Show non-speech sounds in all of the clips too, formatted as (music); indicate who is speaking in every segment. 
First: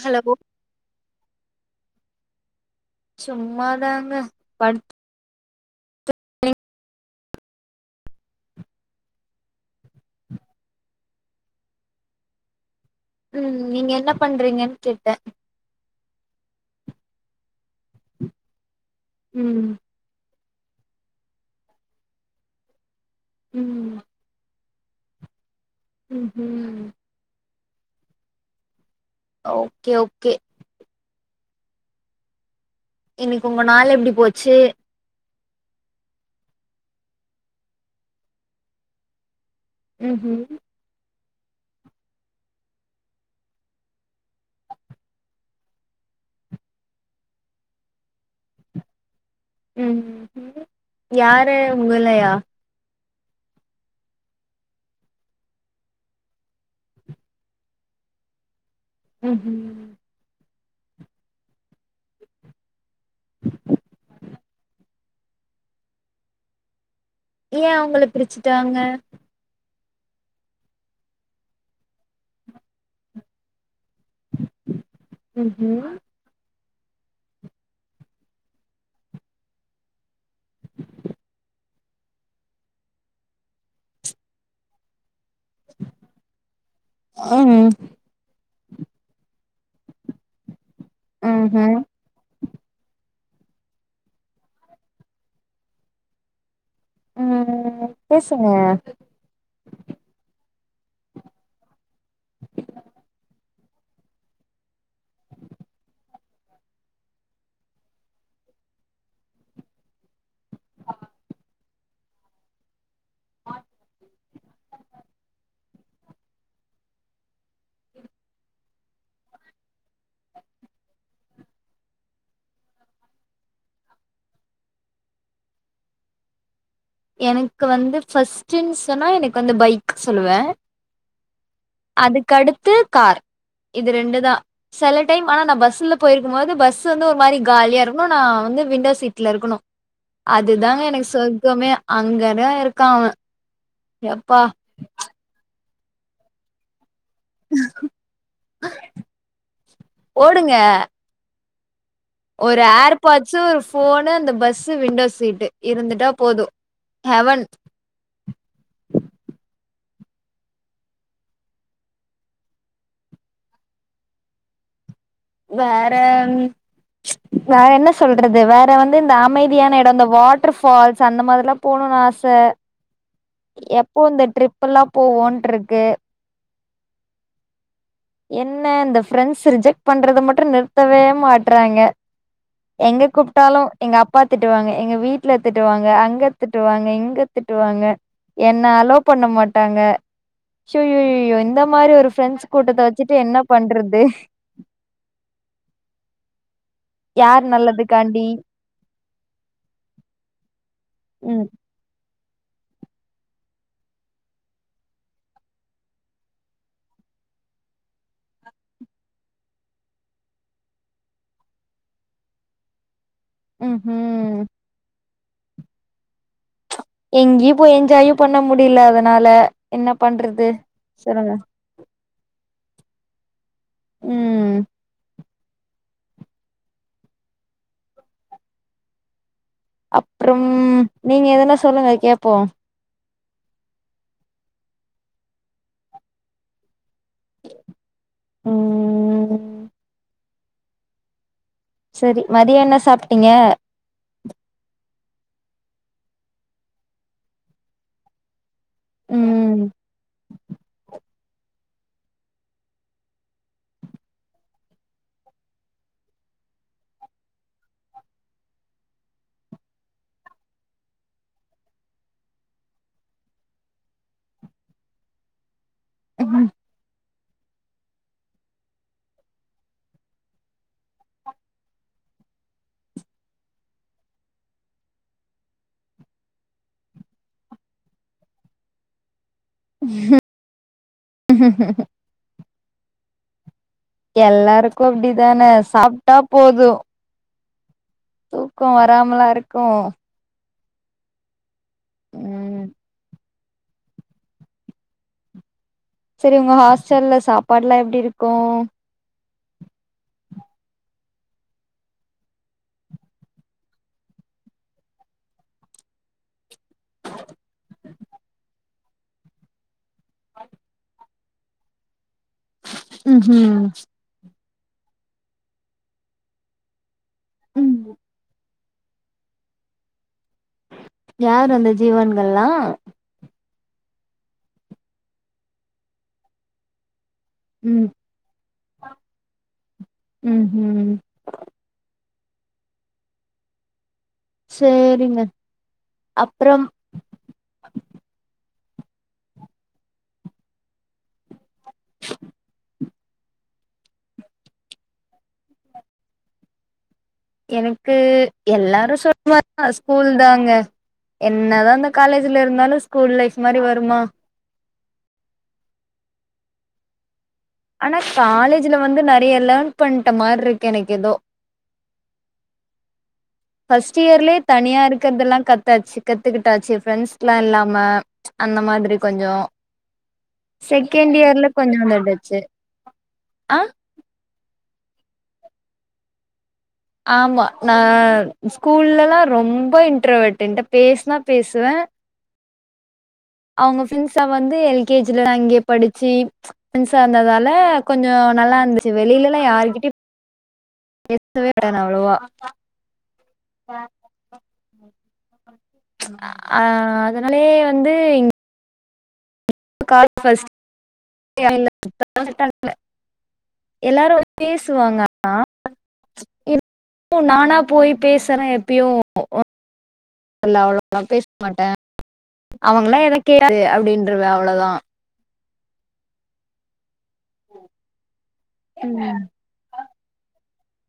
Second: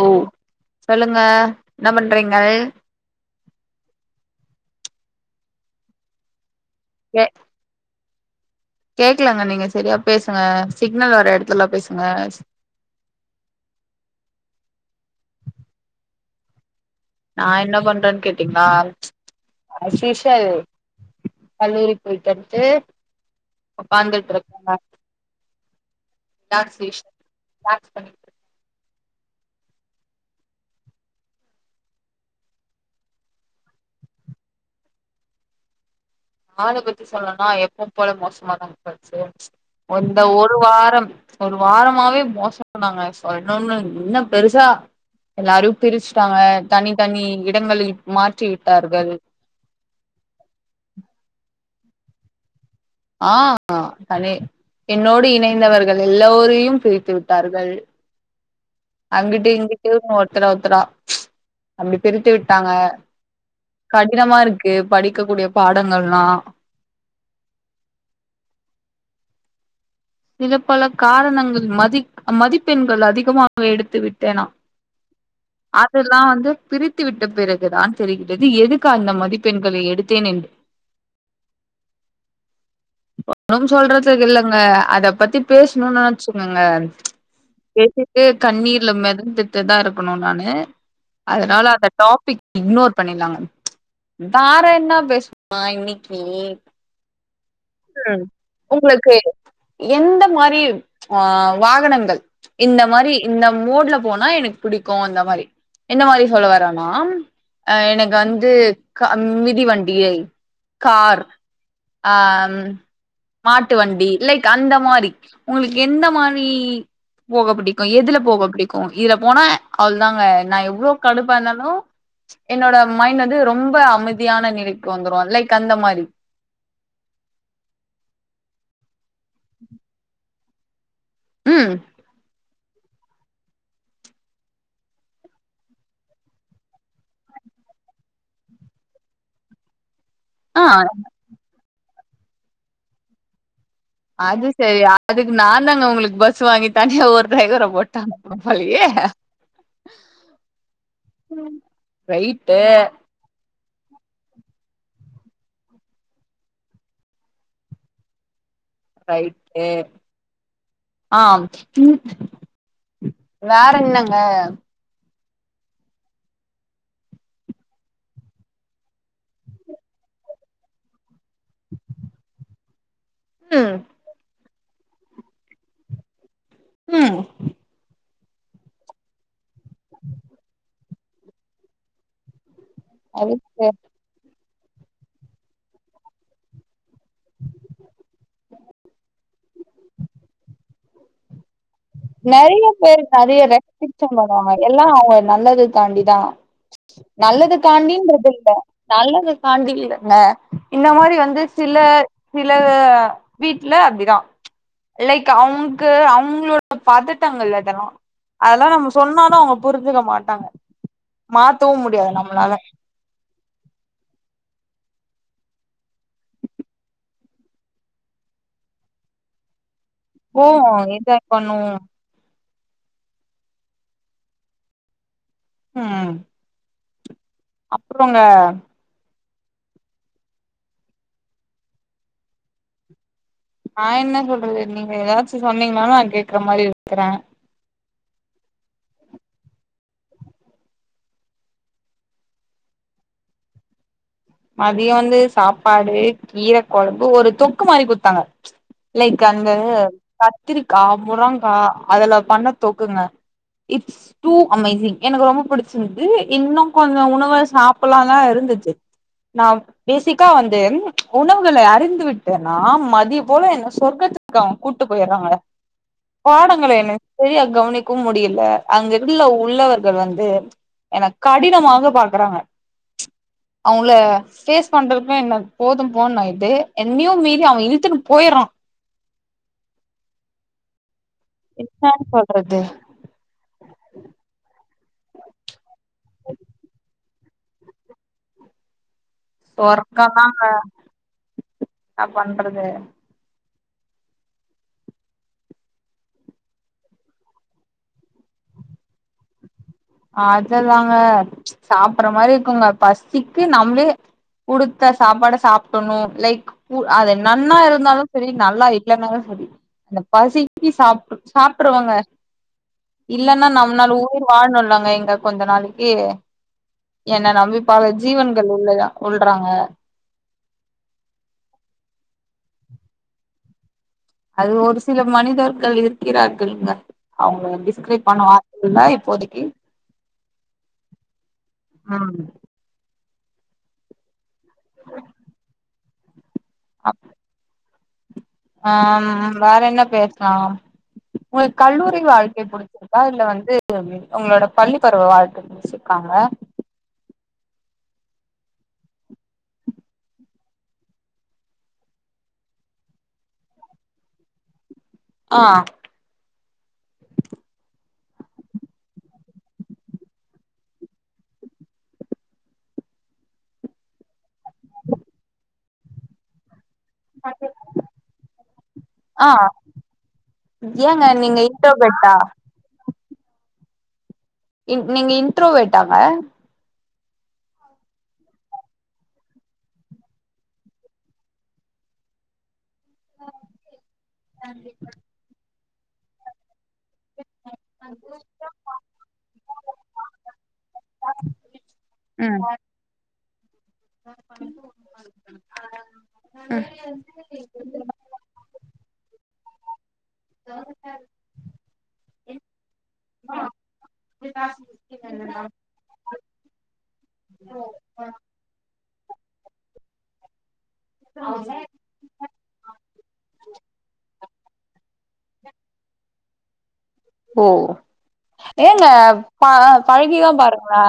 Speaker 1: ஓ
Speaker 2: hello
Speaker 1: சொல்லுங்க என்ன பண்றீங்கள்
Speaker 2: சும்மா தாங்க படு
Speaker 1: எ கேக்கலங்க நீங்க செரியா பேசுங்க சிக்னல் வர இடத்துலலாம் பேசுங்க
Speaker 2: ம் நீங்க என்ன பண்றீங்கன்னு கேட்டன்
Speaker 1: நான் என்ன பண்றேன்னு கேட்டீங்களா
Speaker 2: ம்
Speaker 1: அஸ்சுஷ்வல் கல்லூரி போய்ட்டு வன்டு
Speaker 2: ம்
Speaker 1: உக்காந்துட்டிருக்கோம் டார்க்
Speaker 2: ம்ஹும்
Speaker 1: ஃபிஸ் டார்க் பண்ணிட்டு இருக்கே.
Speaker 2: ஓகே ஓகே இன்னைக்கு உங்க நாள் எப்டி போச்சு
Speaker 1: ஆத பத்தி சொல்லனுனா எப்ப போல மோசமாதா போச்சு அந்த
Speaker 2: ம்ஹும்
Speaker 1: ஒரு வாரம் ஒரு வாரமாவே மோச மாங்க சொல்ணும்னு என்ன பெருசா எல்லாரு பிரிச்சுட்டாங்க தனி தனி இடங்களில் மாற்றி விட்டார்கள்
Speaker 2: ம் ம் யார உங்களயா
Speaker 1: ஆ தனி என்னோடு இணைந்தவர்கள் எல்லோரையும் பிரித்து விட்டார்கள் அங்கிட்டு
Speaker 2: ம்ஹும்
Speaker 1: இங்கிட்டு ஒருத்தர் ஒருத்தரா அப்படி பிரித்து விட்டாங்க கடினமா இருக்கு படிக்கக்கூடிய பாடங்கள்லா
Speaker 2: ஏ அவங்கள பிரிச்சுட்டாங்க
Speaker 1: சில பல காரணங்கள் மதி மதிப்பெண்கள் அதிகமாக எடுத்து விட் தேனோ
Speaker 2: ம்ஹும்
Speaker 1: ஆப்பில் வந்து பிரித்து விட்ட பிறகுதான் தெரிகிறது எதுக்கு அந்த மதிப்பெண்களை எடுத்தேன் என்று ஒன்னு சொல்றதுக்கு இல்லங்க அதை பத்தி பேசணுனு வச்சுக்கோங்க
Speaker 2: ம்
Speaker 1: பேசி கண்ணீர்ல மிதந்துட்டுதா இருக்கணு நானு அதனால
Speaker 2: ம்ஹும்
Speaker 1: அத டாபிக் இக்னோர் பண்ணிட்லாங்க வேற என்னா பேசமா இன்னைக்கி
Speaker 2: ம்
Speaker 1: ம்
Speaker 2: பேசுங்க
Speaker 1: உங்களுக்கு எந்த மாரி ஆ வாகனங்கள் இந்த மாரி இந்த மூட்ல போனா எனக்கு புடிக்கு அந்த மாரி என்ன மாரி சொல்ல வரனா அ எனக்கு வந்து க மிதி வண்டியை கார் அ ம் மாட்டு வண்டி லைக் அந்த மாரி உங்களுக்கு எந்த மாரி போக பிடிக்கு எதுல போக பிடிக்கு இதுல போனா அவ்ளதாங்க நா எவ்ளோ கடுப்பானாலு என்னோட மைண்ட் வந்து ரொம்ப அமைதியான நிலைக்கு வந்துரு லைக் அந்த மாரி
Speaker 2: எனக்கு வந்து ஃபர்ஸ்ட்டுன் சொன்னா எனக்கு வந்து பைக் சொல்லுவ
Speaker 1: ம்
Speaker 2: அதுக்கு அடுத்து கார் இது ரெண்டுதா சில டைம் ஆனா நா பஸ்ல போயிருக்கு போது பஸ் வந்து ஒரு மாரி காலியா இருக்கணு நா வந்து விண்டோ சீட்ல இருக்கணு
Speaker 1: ஆ
Speaker 2: அதுதாங்க எனக்கு சொர்க்கமே அங்கதா இருக்கா அவ
Speaker 1: அது சரி அதுக்கு நா தாங்க உங்களுக்கு பஸ் வாங்கி தனியா ஒரு டிரைவர போட்டாங்க போலயே
Speaker 2: ஓடுங்க.
Speaker 1: ம்
Speaker 2: ஒரு ஏர் பாட்சு ஒரு ஃபோனு அந்த பஸ்ஸு விண்டோ சீட்டு இருந்துட்டா போது ஹெவன்
Speaker 1: ரைட்டு ஆ வேற என்னங்க
Speaker 2: வேற ம் வேற என்ன சொல்றது வேற வந்து இந்த அமைதியான இடம் இந்த வாட்டர் ஃபால்ஸ் அந்த மாரிலா போணுன் ஆச
Speaker 1: (inaudible)
Speaker 2: எப்போ இந்த ட்ரிப்ல்லா போவோன்ட்ருக்கு
Speaker 1: ம்
Speaker 2: என்ன இந்த ஃப்ரெண்ட்ஸ் ரிஜெக்ட் பண்றத மட்டு நிறுத்தவே மாட்றாங்க எங்க கூப்ட்டாலு
Speaker 1: அதுக்கு
Speaker 2: எங்க அப்பா திட்டுவாங்க எங்க வீட்ல திட்டுவாங்க அங்க திட்டுவாங்க இங் திட்டுவாங்க என்ன அலோ பண்ண மாட்டாங்க சு யய்யயோ இந்த இந் மாரி ஒரு ஃபிரெண்ட்ஸ்
Speaker 1: நெறைய
Speaker 2: கூட்டத்த வ
Speaker 1: பேர் நெறைய ரெஸ்ட்ரிக்க்ஷன் பண்ணுவாங்க எல்லா அவங்க நல்லது காண்டிதா
Speaker 2: யார்
Speaker 1: நல்லது
Speaker 2: நல்லதுக்காண்டி
Speaker 1: காண்டின்றது இல்ல நல்லது காண்டில்லங்க இந்த மாரி வந்து
Speaker 2: ம்
Speaker 1: சில சில வீட்ல அப்டிதா லைக் அவங்க்கு அவங்களோட பதட்டங்கள் இதெல்லா அதெலா நம்ம சொன்னாலு அவங்க புரிஞ்சுக்க மாட்டாங்க மாத்தவு முடியாது நம்மளால
Speaker 2: ம்ஹும் எங்கியு போய் என்ஜாயு பண்ண முடில அதனால என்ன பண்றது
Speaker 1: போவோ என்ஜாய்
Speaker 2: சொல்லுங்க
Speaker 1: பண்ணுவோ
Speaker 2: ம்
Speaker 1: ம் அப்றோங்க
Speaker 2: அப்றம் நீங்க எதனா சொல்லுங்க கேப்போ
Speaker 1: நா என்ன சொல்றது நீங்க ஏதாச்சு சொன்னீங்ன்னாலு நா கேக்குற மாரி இருக்கற
Speaker 2: ம் செரி மதிய என்ன சாப்ட்டீங்க
Speaker 1: மதியோ வந்து சாப்பாடு கீரக்கொழம்பு ஒரு தொக்கு மாரி குத்தாங்க லைக் அ ந்த
Speaker 2: ம்
Speaker 1: கத்திரிக்கா முறங்கா அதுல பண்ண தொக்குங்க இட்ஸ் டூ அமைசிங் எனக்கு ரொம்ப புடிச்சிந்து இன்னு கொஞ்சோ உணவ சாப்பட்ல்லா தா இருந்துச்சு நா பேசிக்கா வந்து உணவுகள அறிந்து விட்டன்னா மதிய போல என்ன சொர்க்கத்துக் கு அவுங் கூட்டு போயட்றாங்க பாடங்கள என்ன சரியா கவனிக்கவு முடியல அங்கிள்ள உள்ளவர்கள் வந்து என்ன கடினமாக பாக்குறாங்க அவுங்கள ஃபேஸ் பண்றதுக்குமே என்ன போதும் போன்னு ஆயிடுது என்னையும் மீறி அவ இழுத்துன்னு போயறா
Speaker 2: (inaudible)
Speaker 1: என்னானு சொல்றது
Speaker 2: எல்லாருக்கு அப்டி தான சாப்ட்டா போது தூக்கோ வராமலா இருக்
Speaker 1: ஒற்கோதாங்க என்ன
Speaker 2: ம்
Speaker 1: பண்றது
Speaker 2: சரி உங்க ஹாஸ்டல்ல சாப்பாடுல்லா எப்டி இருக்கு
Speaker 1: அததாங்க சாப்பற மாரி இருக்குங்க பசிக்கு நம்ளே குடுத்த சாப்பாட சாப்ட்டணும் லைக் அது நன்னா இருந்தாலு சரி நல்லா இல்லன்னாலு சரி அந்த பசிக்கு சாப்ட்டு சாப்ட்ருவங்க இல்லன்னா
Speaker 2: ம்ஹும்
Speaker 1: நம்னால உயிர் வாழ்ணுல ங்க இங்க கொஞ்ச நாளைக்கு என்ன நம்பி பல ஜீவன்கள் உள்ளன உள்றாங்க
Speaker 2: யாரு அந்த ஜீவன்கள்ல்லா
Speaker 1: அது ஒரு சில மனிதர்கள் இருக்கிறார்கள்ங்க அவுங்க
Speaker 2: ம்
Speaker 1: டிஸ்கரைப் பண்ண வார்த்தை இல்ல இப்போதைக்கு
Speaker 2: ம்ஹும்
Speaker 1: ம்
Speaker 2: சேரிங்க அப்றம்
Speaker 1: அப் ஆ ம் வேற என்ன பேசலாம் உங்களுக்கு கல்லூரி வாழ்க்கை புடிச்சிரு ச்சா இல்ல வந்து உங்களோட பள்ளி பருவ வாழ்க்க புடிச்சிருக்காங்க
Speaker 2: எனக்கு எல்லாரு சொல்றமாரிதா ஸ்கூல் தாங்க என்னதான் இந்த காலேஜ்ல இருந்தாலு ஸ்கூல் லைஃப் மாரி வருமா
Speaker 1: ஆ
Speaker 2: ஆனா காலேஜ்ல வந்து நறைய லேர்ன் பண்ட்ட மார்ருக்கு எனக்கு எதோ ஃபர்ஸ்ட் இயர்லே தனியா இருக்கறதெல்லா கத்தாச்சு கத்துகிட்டாச்சு ஃப்ரெண்ட்ஸ்லா இல்லாம அந்த மாதிரி
Speaker 1: ஆ
Speaker 2: கொஞ்சோ
Speaker 1: ஏங்க
Speaker 2: செகெண்ட்
Speaker 1: நீங்க
Speaker 2: இயர்ல கொஞ்சோ
Speaker 1: இன்ட்ரோவேட்டா
Speaker 2: வந்துடுச்சு ஆ
Speaker 1: இன் நீங்க இன்ட்ரோவெர்டாங்க
Speaker 2: ஆமா நான் ஸ்கூல்லல்லா ரொம்ப இன்ட்ரோவெர்ட் என்ட பேசுனா பேசுவ அவுங்க ஃப்ரெண்ட்ஸா வந்து எல் கே ஜில அங்கேயே படிச்சு ஃபிரண்ட்ஸா இருந்ததால கொஞ்சோ நல்லா இருந்துச்சு வெளிலல்லா யார்கிட்டயு பேசவே மாட்ட நா அவ்ளோவா
Speaker 1: ம்
Speaker 2: ஆ
Speaker 1: ம்.
Speaker 2: அதனாலயே வந்து காலே ஃபர்ஸ்ட்
Speaker 1: (unintelligible)
Speaker 2: இல்ல (unintelligible) ரிட்டன் இல்ல எல்லாரு வந்து பேசுவாங்க ஆனா இப் நானா போய் பேசுறே எப்பயும் இல்ல அவ்ளோலா பேசமாட்டே அவங்கல்லா ஏதா கேட்டு அப்டின்றுவே அவ்ளோதா
Speaker 1: ஓ ஏங்க ப பழகிதா பாருங்களே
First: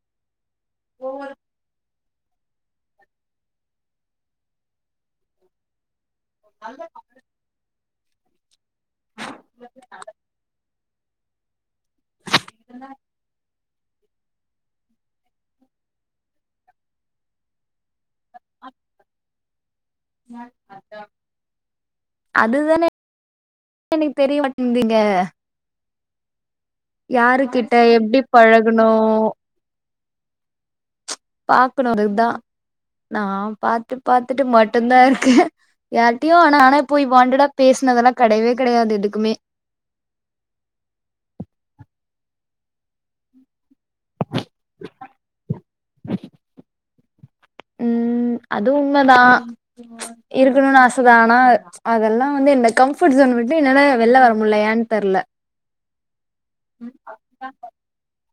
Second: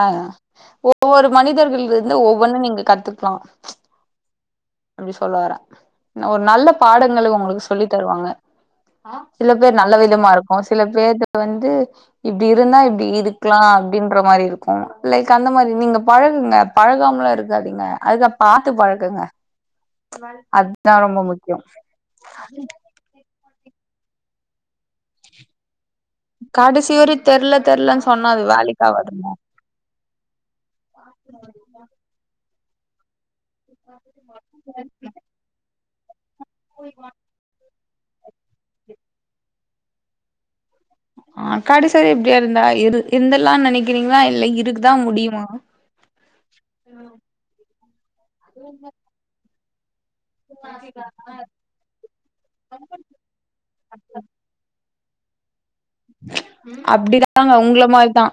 Speaker 1: ஒவ்வொரு மனிதர்கள் இருந்து ஒவ்வொன்னு நீங்க கத்துக்கலா அப்டி சொல்லவாரே ஒரு நல்ல பாடங்களை உங்களுக்கு சொல்லி தருவாங்க சில பேர்
Speaker 2: ம்.
Speaker 1: நல்ல விதமா இருக்கு சில பேர்து வந்து இப்டி இருந்தா இப்டி இருக்கலா அப்டின்ற மாரி இருக்கு லைக் அந்த மாதிரி நீங்க பழகுங்க பழகாமலா இருக்காதீங்க அதுதா பாத்து பழக்குங்க அத்தா ரொம்ப முக்கியோ
Speaker 2: அதுதானே எனக்கு தெரிய மாட்டுந்தீங்க
Speaker 1: காடெசிய
Speaker 2: யாரு கிட்ட எப்டி பழகணு
Speaker 1: ஆவாதுங்க
Speaker 2: பாகணு அதுதா நா பாத்துப் பாத்துட்டு மட்டும்தா இருக்கே யாரிட்டேயு ஆனா நானே போய் வாண்டடா பேச னதெல்ல கெடையவே கெடையாது எதுக்குமே
Speaker 1: ஆ கடசிவர இப்டியே இருந்தா இரு இருந்துருலானு நெனைக்கிறீங்களா இல்ல இருக்தா முடியுமா ம்
Speaker 2: ம் அது உண்மதா இருக்கணுனு ஆசதா ஆனா அதெல்லா வந்து இந்த கம்ஃபர்ட் சோன் விட்டு என்னால வெள்ல வர முல்ல யேன்னு தெர்ல
Speaker 1: ம் அப்டிதாங்க உங்கள மாறிதா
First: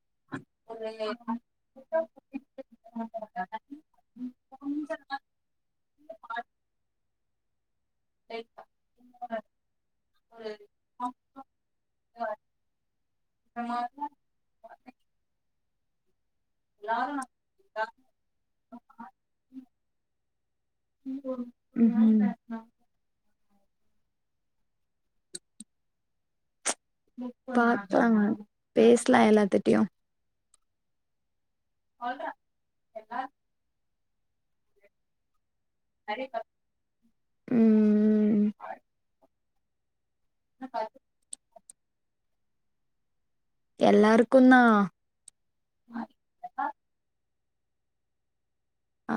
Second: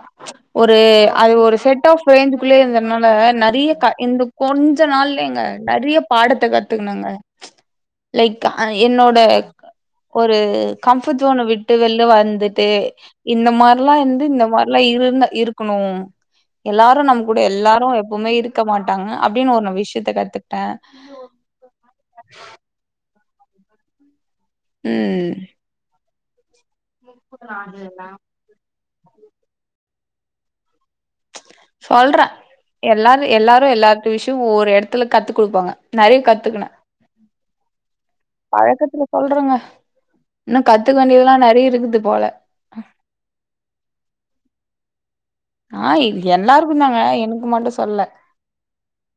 Speaker 1: ஒரு அது ஒரு செட் ஆஃப் ரேன்ஞ்குள்ளயே இருந்ததுனால நெறிய க இந்த கொஞ்ச நாள்லேங்க நெறிய பாடத்த கத்துக்கனங்க லைக் ஐ என்னோட ஒரு கம்ஃபர்ட் ஜோனை விட்டு வெளில வந்துட் டு இந்த மாரிலா இருந்து இந்த மாரிலா இருந்த இருக்குணு எல்லாரு நம்ம கூட எல்லாரு எப்பவுமே இருக்க மாட்டாங்க அப்டின்னு ஒரு நா விஷயத்த கத்துக்கிட்டே
Speaker 2: ம்ஹூம்
Speaker 1: ம்
Speaker 2: பாப்பாங் பேசலா எல்லாத்திட்டயு
Speaker 1: சொல்றே எல்லாரு எல்லாரு எல்லாத் விஷயோ ஒரு எடத்துல கத்து குடுப்பாங்க நெறைய கத்துக்குனே
Speaker 2: ம்
Speaker 1: பழக்கத்துல சொல்றேங்க இன்னு கத்துக்க வேண்டியதல்லா நெறைய இருக்குது போல
Speaker 2: எல்லாருக்கு தா
Speaker 1: ஆ எல்லாருக்கு தாங்க எனக்கு மட்டு சொல்லல
Speaker 2: ஆ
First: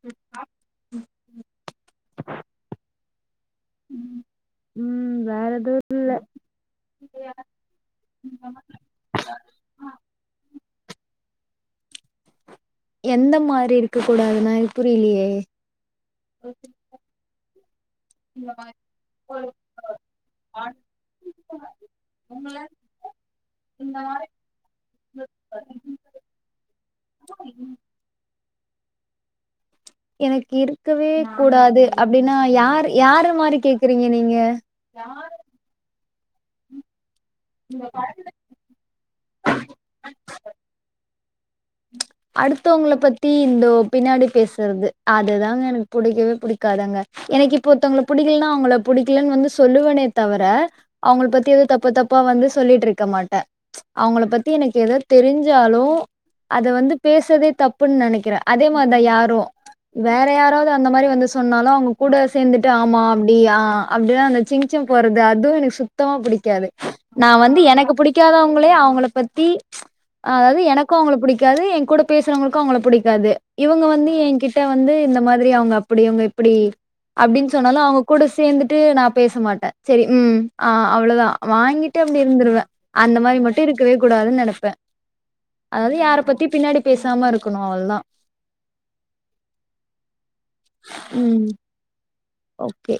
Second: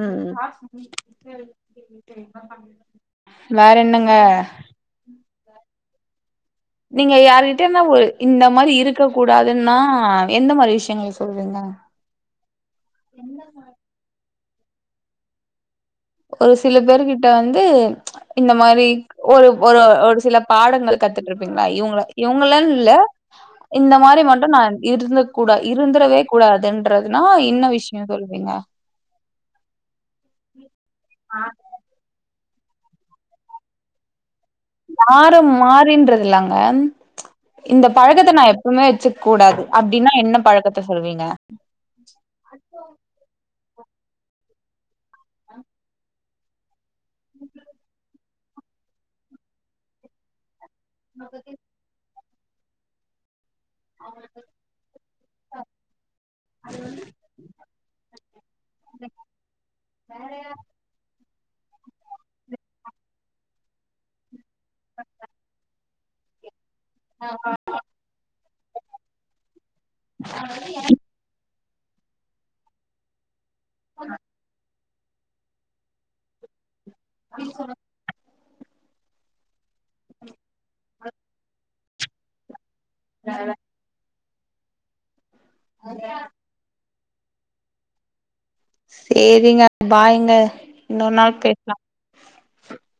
Speaker 1: ம் வேற என்னங்க
Speaker 2: ம் வேற எது இல்ல
Speaker 1: நீங்க யாருகிட்ட இருந்தோ ஒரு இந்த மாறி இருக்க கூடாதுன்னா எந்த மாறி விஷயங்கள் சொல்லுவீங்க
Speaker 2: எந்த மாறி இருக்க கூடாதுன்னா எனக்கு புரியலயே
Speaker 1: ஒரு சில பேரு கிட்ட வந்து இந்த மாரி ஒரு ஒரு ஒரு சில பாடங்கள் கத்துட்டு இருப்பீங்களா இவ்ங்கள இவ்ங்களன்னு இல்ல இந்த மாறி மட்டு நான் இருந்த கூடா இருந்தரவே கூடாதுன்றதுன்னா இன்ன விஷ் நீங்க சொல்வீங்க
Speaker 2: எனக்கு இருக்கவே கூடாது அப்டின்னா யார் யாரு மாறி கேக்குறீங்க நீங்க
Speaker 1: யார மாறின்றதில்லங்க இந்தப் பழக்கத்த நா எப் பவுமே வச்சுக்கூடாது அப்டின்னா என்ன பழக்கத்த சொல்வீங்க
Speaker 2: அடுத்தவங்கள பத்தி இந்த ஒ பின்னாடி பேசறது அதுதாங்க எனக்கு புடிக்கவே புடிக்காதுங்க எனக்கு இப்போத்தங்கள புடிக்கலன்னா அவங்கள புடிக்கலன்னு வந்து சொல்லுவனே தவிர அவங்கள பத்தி எதும் தப் பு தப்பா வந்து சொல்லிட்டு இருக்க மாட்டேன் அவங்கள பத்தி எனக்கு எதோ தெரிஞ்சாலு அத வந்து பேசவே தப்புன்னு நெனைக்கிறேன் அதே மாரிதான் யாரும் வேற யாராவ்து அந்த மாரி வந்து சொன்னாலும் அவங்க கூட சேந்துட்டு ஆமா அப்படி ஆ அப்டின்னு அந்த சிங் சங் போட்றது அதுவும் எனக்கு சுத்தமா புடிக்காது நா வந்து எனக்கு புடிக் க்காதவங்களே அவுங்கள பத்தி அ அதாவது எனக் க்கு அவுங்கள புடிக்காது என் கூட பேசறவங்களுக்கும் அவுங்கள புடிக்காது இவுங்க வந்து என்கிட்ட வந்து இந்த மாதிரி அவுங்க அப்படி இவுங்க இப்டி அப்படின்னு சொன்னாலும் அவங்கக் கூட சேந்துட்டு நா பேச மாட்டேன் சரி ம் ஆ அவ்வளதா வாங்கிட்டு அப்டி இருந்துருவேன் அந்த மாரி மட்டும் இருக்கவே கூடாதுன்னு நெனப்பேன் அதாவது யார பத்தியும் பின்னாடி பேசாம இருக்கணும் அவ்ள்தா
Speaker 1: சேரிங்க பாய்ங்க இன்னொரு நாள்
Speaker 2: ம்.
Speaker 1: பேசலா
Speaker 2: ஓகே